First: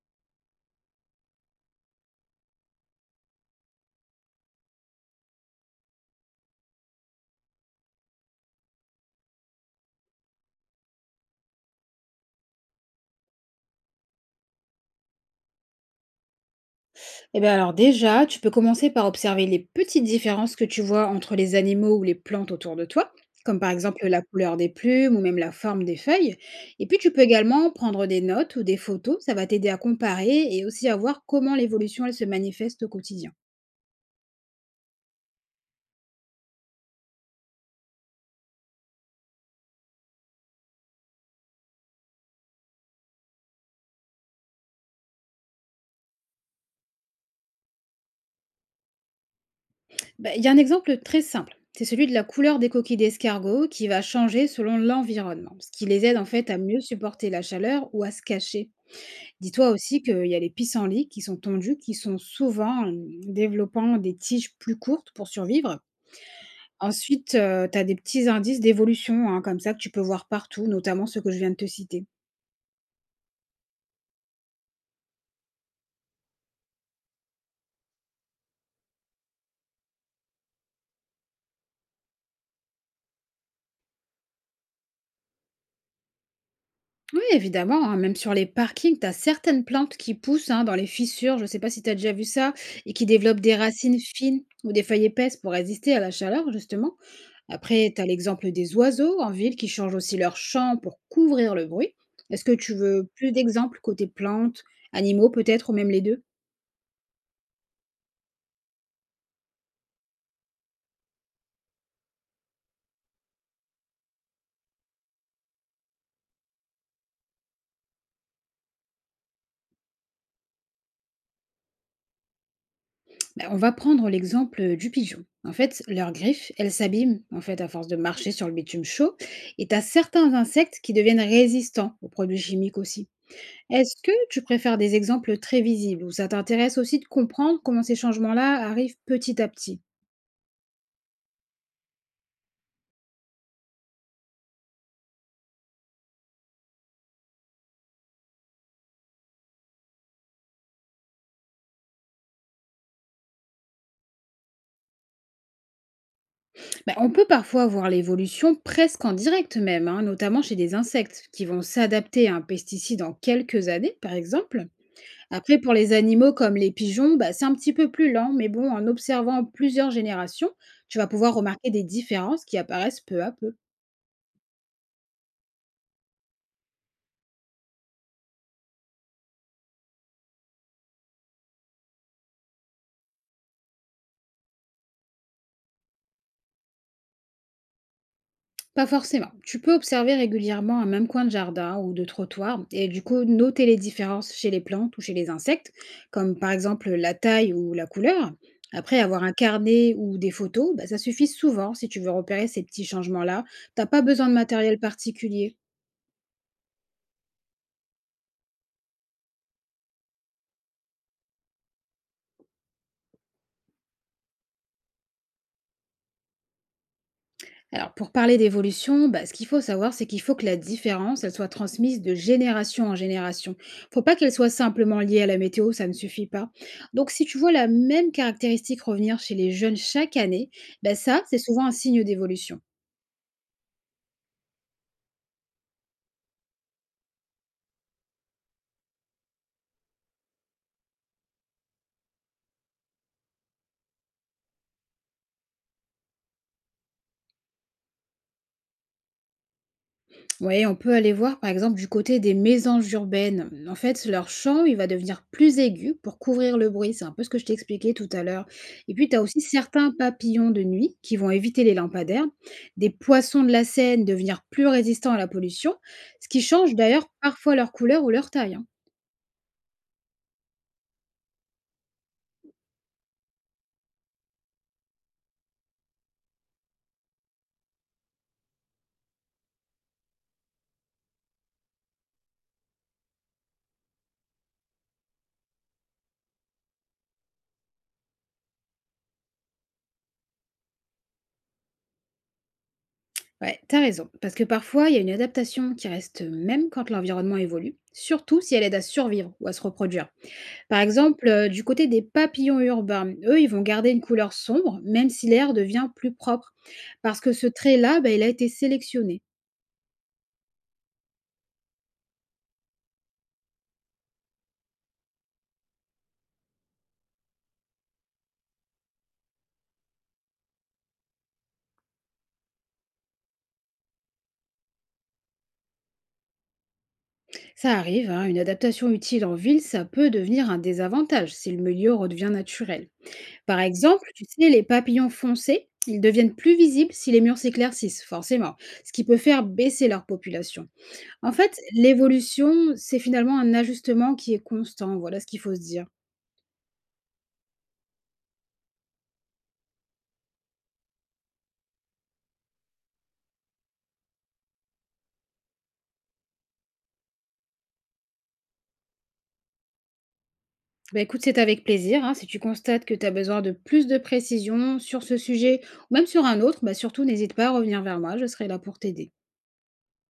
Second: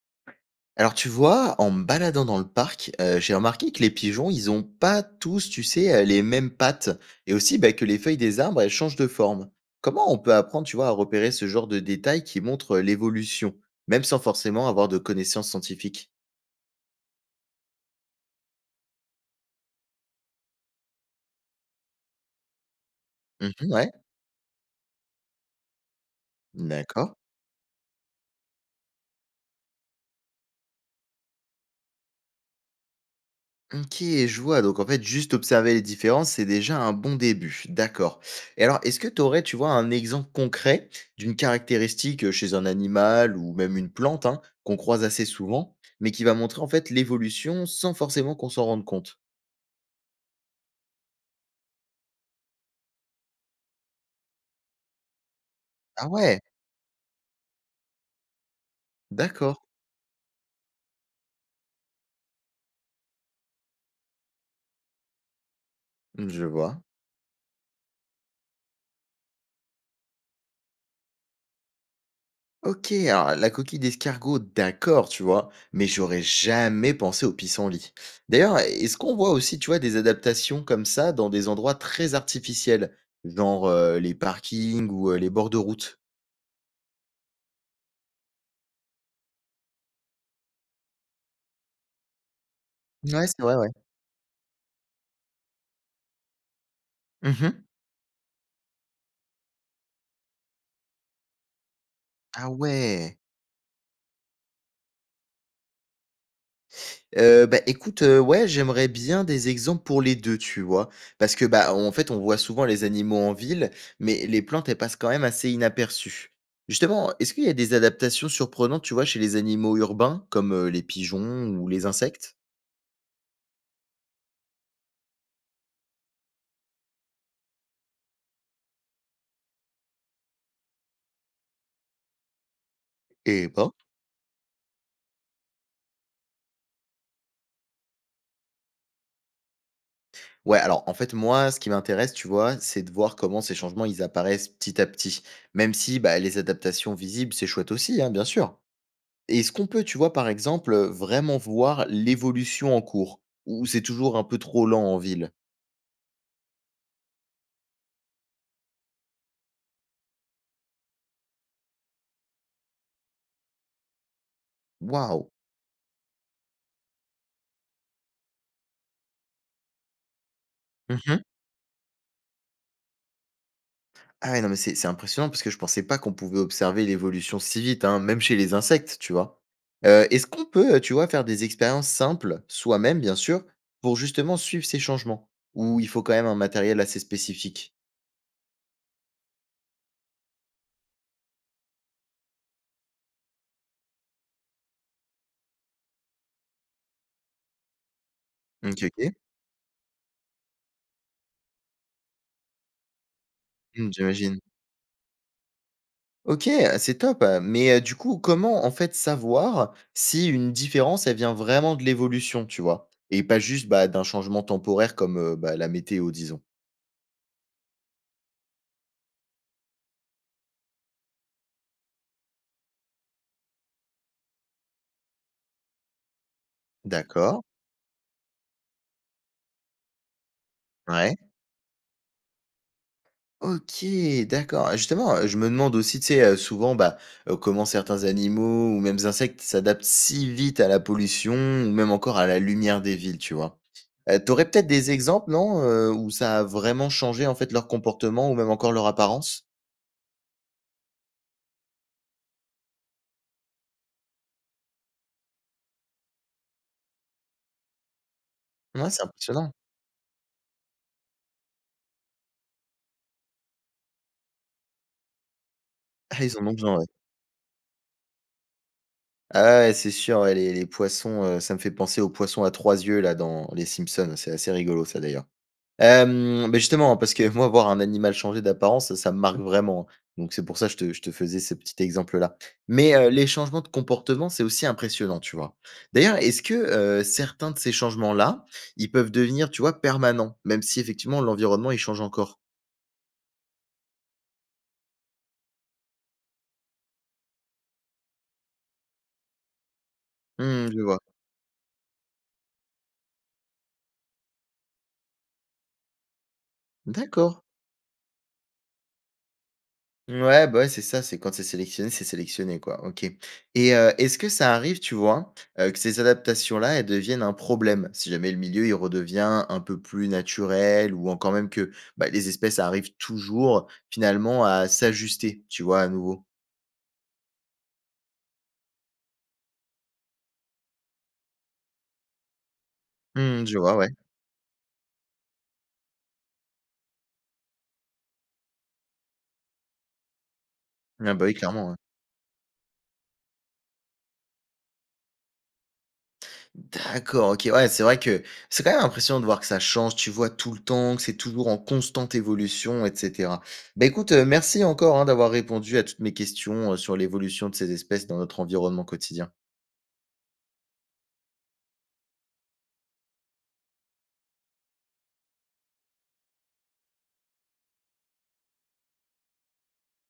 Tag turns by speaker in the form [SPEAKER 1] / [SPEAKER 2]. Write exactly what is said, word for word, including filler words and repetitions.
[SPEAKER 1] Alors tu vois, en me baladant dans le parc, heu, j'ai remarqué que les pigeons, ils ont pas tous, tu sais, heu, les mêmes pattes et aussi, bah, que les feuilles des arbres, elles changent de forme. Comment on peut apprendre, tu vois, à repérer ce genre de détails qui montrent, heu, l'évolution, même sans forcément avoir de connaissances scientifiques?
[SPEAKER 2] Eh bien alors déjà, tu peux commencer par observer les petites différences que tu vois entre les animaux ou les plantes autour de toi, comme
[SPEAKER 1] Mmh,
[SPEAKER 2] par
[SPEAKER 1] ouais,
[SPEAKER 2] exemple la couleur des plumes ou même la forme des feuilles. Et puis tu
[SPEAKER 1] d'accord.
[SPEAKER 2] peux également prendre des notes ou des photos, ça va t'aider à comparer et aussi à voir comment l'évolution elle se manifeste au quotidien.
[SPEAKER 1] OK, je vois. Donc en fait, juste observer les différences, c'est déjà un bon début. D'accord. Et alors, est-ce que tu aurais, tu vois, un exemple concret d'une caractéristique euh, chez un animal ou même une plante, hein, qu'on croise assez souvent, mais qui va montrer en fait l'évolution sans forcément qu'on s'en rende compte?
[SPEAKER 2] Bah, il y a un exemple très simple, c'est celui de la couleur des coquilles d'escargot qui va changer selon l'environnement, ce qui les
[SPEAKER 1] Ah
[SPEAKER 2] aide en
[SPEAKER 1] ouais,
[SPEAKER 2] fait à mieux supporter la chaleur ou à se cacher.
[SPEAKER 1] d'accord.
[SPEAKER 2] Dis-toi aussi qu'il y a les pissenlits qui sont tondus, qui sont souvent hem, développant des tiges plus courtes pour survivre.
[SPEAKER 1] Mmh, je vois.
[SPEAKER 2] Ensuite, heu, tu as des petits indices d'évolution, hein, comme ça que tu peux voir partout, notamment ceux que je viens de te citer.
[SPEAKER 1] OK, alors la coquille d'escargot, d'accord, tu vois, mais j'aurais jamais pensé au pissenlit. D'ailleurs, est-ce qu'on voit aussi, tu vois, des adaptations comme ça dans des endroits très artificiels, genre euh, les parkings ou euh, les bords de route?
[SPEAKER 2] Oui, évidemment, hein, même sur les parkings, tu as certaines plantes qui poussent hein, dans les fissures, je ne sais pas si tu as déjà vu ça, et qui
[SPEAKER 1] Ouais, c'est
[SPEAKER 2] développent
[SPEAKER 1] vrai,
[SPEAKER 2] des
[SPEAKER 1] ouais.
[SPEAKER 2] racines fines ou des feuilles épaisses pour résister à la chaleur, justement.
[SPEAKER 1] Mhm.
[SPEAKER 2] Après, tu as l'exemple des oiseaux en ville qui changent aussi leur chant pour couvrir le bruit. Est-ce
[SPEAKER 1] Ah
[SPEAKER 2] que tu veux
[SPEAKER 1] ouais.
[SPEAKER 2] plus d'exemples côté plantes, animaux peut-être, ou même les deux?
[SPEAKER 1] Heu, bah, écoute, heu, ouais, j'aimerais bien des exemples pour les deux, tu vois? Parce que, bah, en fait, on voit souvent les animaux en ville, mais les plantes, elles passent quand même assez inaperçues. Justement, est-ce qu'il y a des adaptations surprenantes, tu vois, chez les animaux urbains, comme, heu, les pigeons ou les insectes?
[SPEAKER 2] Ben, on va prendre l'exemple du pigeon. En fait, leurs griffes, elles s'abîment en fait à force de marcher sur le bitume chaud, et tu as certains insectes qui deviennent résistants aux produits chimiques aussi.
[SPEAKER 1] Et pas.
[SPEAKER 2] Est-ce que tu préfères des exemples très visibles ou ça t'intéresse aussi de comprendre comment ces changements-là arrivent petit à petit?
[SPEAKER 1] Ouais, alors, en fait, moi, ce qui m'intéresse, tu vois, c'est de voir comment ces changements, ils apparaissent petit à petit. Même si, bah, les adaptations visibles, c'est chouette aussi, hein, bien sûr. Est-ce qu'on peut, tu vois, par exemple, heu, vraiment voir l'évolution en cours? Ou c'est toujours un peu trop lent en ville?
[SPEAKER 2] Ben on peut parfois voir l'évolution presque en direct même, hein, notamment chez des insectes qui vont s'adapter à un pesticide en quelques années, par exemple.
[SPEAKER 1] Waouh!
[SPEAKER 2] Après, pour les animaux comme les pigeons, bah, c'est un petit peu plus lent, mais bon, en observant plusieurs générations, tu vas
[SPEAKER 1] Mmh.
[SPEAKER 2] pouvoir remarquer des différences qui apparaissent peu à peu.
[SPEAKER 1] Ah ouais, non, mais c'est c'est impressionnant parce que je pensais pas qu'on pouvait observer l'évolution si vite, hein, même chez les insectes, tu vois? Heu, est-ce qu'on peut, heu, tu vois, faire des expériences simples, soi-même bien sûr, pour justement suivre ces changements? Ou il faut quand même un matériel assez spécifique?
[SPEAKER 2] Pas forcément. Tu peux observer régulièrement un même coin de jardin ou de trottoir et du coup noter les différences chez les plantes ou chez les insectes, comme par exemple la taille ou la couleur.
[SPEAKER 1] OK,
[SPEAKER 2] Après
[SPEAKER 1] OK.
[SPEAKER 2] avoir un carnet ou des photos, bah, ça suffit souvent si tu veux repérer ces petits changements-là. T'as
[SPEAKER 1] Mmh,
[SPEAKER 2] pas besoin de
[SPEAKER 1] j'imagine.
[SPEAKER 2] matériel particulier.
[SPEAKER 1] OK, c'est top, hein. Mais heu, du coup, comment en fait savoir si une différence, elle vient vraiment de l'évolution, tu vois? Et pas juste, bah, d'un changement temporaire comme, heu, bah, la météo disons?
[SPEAKER 2] Alors, pour parler d'évolution, bah, ce qu'il faut savoir, c'est qu'il faut que la différence, elle soit transmise de génération en génération. Faut pas qu'elle soit simplement liée à la météo, ça ne suffit pas. Donc, si tu
[SPEAKER 1] D'accord,
[SPEAKER 2] vois la même caractéristique revenir chez les jeunes chaque année, bah,
[SPEAKER 1] ouais.
[SPEAKER 2] ça, c'est souvent un signe d'évolution.
[SPEAKER 1] OK, d'accord. Ah, justement, heu, je me demande aussi, tu sais, heu, souvent, bah, heu, comment certains animaux ou mêmes insectes s'adaptent si vite à la pollution ou même encore à la lumière des villes, tu vois? Heu, tu peut-être des exemples, non, heu, où ça a vraiment changé en fait leur comportement ou même encore leur apparence?
[SPEAKER 2] Oui, on peut aller voir par exemple du côté des mésanges urbaines. En fait, leur chant, il va devenir plus aigu pour couvrir le bruit. C'est un peu ce que je t'expliquais tout à l'heure.
[SPEAKER 1] Ouais,
[SPEAKER 2] Et
[SPEAKER 1] c'est
[SPEAKER 2] puis, tu as aussi
[SPEAKER 1] impressionnant.
[SPEAKER 2] certains papillons de nuit qui vont éviter les lampadaires, des poissons de la Seine devenir plus résistants à la pollution,
[SPEAKER 1] Ah,
[SPEAKER 2] ce
[SPEAKER 1] ils
[SPEAKER 2] qui
[SPEAKER 1] en ont
[SPEAKER 2] change
[SPEAKER 1] besoin, ouais.
[SPEAKER 2] d'ailleurs parfois leur couleur ou leur taille, hein.
[SPEAKER 1] Ah ouais, ouais, c'est sûr, ouais, les les poissons, heu, ça me fait penser aux poissons à trois yeux là dans les Simpsons, c'est assez rigolo ça d'ailleurs. Hem, beh, justement, hein, parce que moi voir un animal changer d'apparence, ça ça me marque vraiment, hein, donc c'est pour ça que je te je te faisais ce petit exemple là. Mais, heu, les changements de comportement, c'est aussi impressionnant, tu vois? D'ailleurs, est-ce que, heu, certains de ces changements là, ils peuvent devenir, tu vois, permanents, même si effectivement l'environnement il change encore?
[SPEAKER 2] Ouais, t'as raison. Parce que parfois, il y a une adaptation qui reste même quand l'environnement évolue, surtout si elle aide à survivre ou à se reproduire.
[SPEAKER 1] Mmh,
[SPEAKER 2] Par
[SPEAKER 1] je vois.
[SPEAKER 2] exemple, euh, du côté des papillons urbains, eux, ils vont garder une couleur sombre, même si l'air devient plus propre. Parce que
[SPEAKER 1] D'accord.
[SPEAKER 2] ce trait-là, bah, il a été sélectionné.
[SPEAKER 1] Ouais, bah, ouais, c'est ça, c'est quand c'est sélectionné, c'est sélectionné, quoi. OK, et heu, est-ce que ça arrive, tu vois, heu, que ces adaptations-là, elles deviennent un problème? Si jamais le milieu, il redevient un peu plus naturel ou encore même que, bah, les espèces arrivent toujours finalement à s'ajuster, tu vois, à nouveau?
[SPEAKER 2] Ça arrive, hein, une adaptation utile en ville, ça peut devenir un désavantage si le milieu redevient naturel.
[SPEAKER 1] Mmh, je
[SPEAKER 2] Par
[SPEAKER 1] vois, ouais.
[SPEAKER 2] exemple, tu sais, les papillons foncés, ils deviennent plus visibles si les murs s'éclaircissent, forcément, ce qui peut faire baisser leur population.
[SPEAKER 1] Ah, bah,
[SPEAKER 2] En
[SPEAKER 1] oui,
[SPEAKER 2] fait,
[SPEAKER 1] clairement, ouais.
[SPEAKER 2] l'évolution, c'est finalement un ajustement qui est constant, voilà ce qu'il faut se dire.
[SPEAKER 1] D'accord, OK. Ouais, c'est vrai que c'est quand même impressionnant de voir que ça change, tu vois, tout le temps, que c'est toujours en constante évolution et cetera. Bah, écoute, heu, merci encore, hein, d'avoir répondu à toutes mes questions, heu, sur l'évolution de ces espèces dans notre environnement quotidien.
[SPEAKER 2] Bah, écoute, c'est avec plaisir, hein, si tu constates que tu as besoin de plus de précision sur ce sujet ou même sur un autre, bah, surtout n'hésite pas à revenir vers moi, je serai là pour t'aider.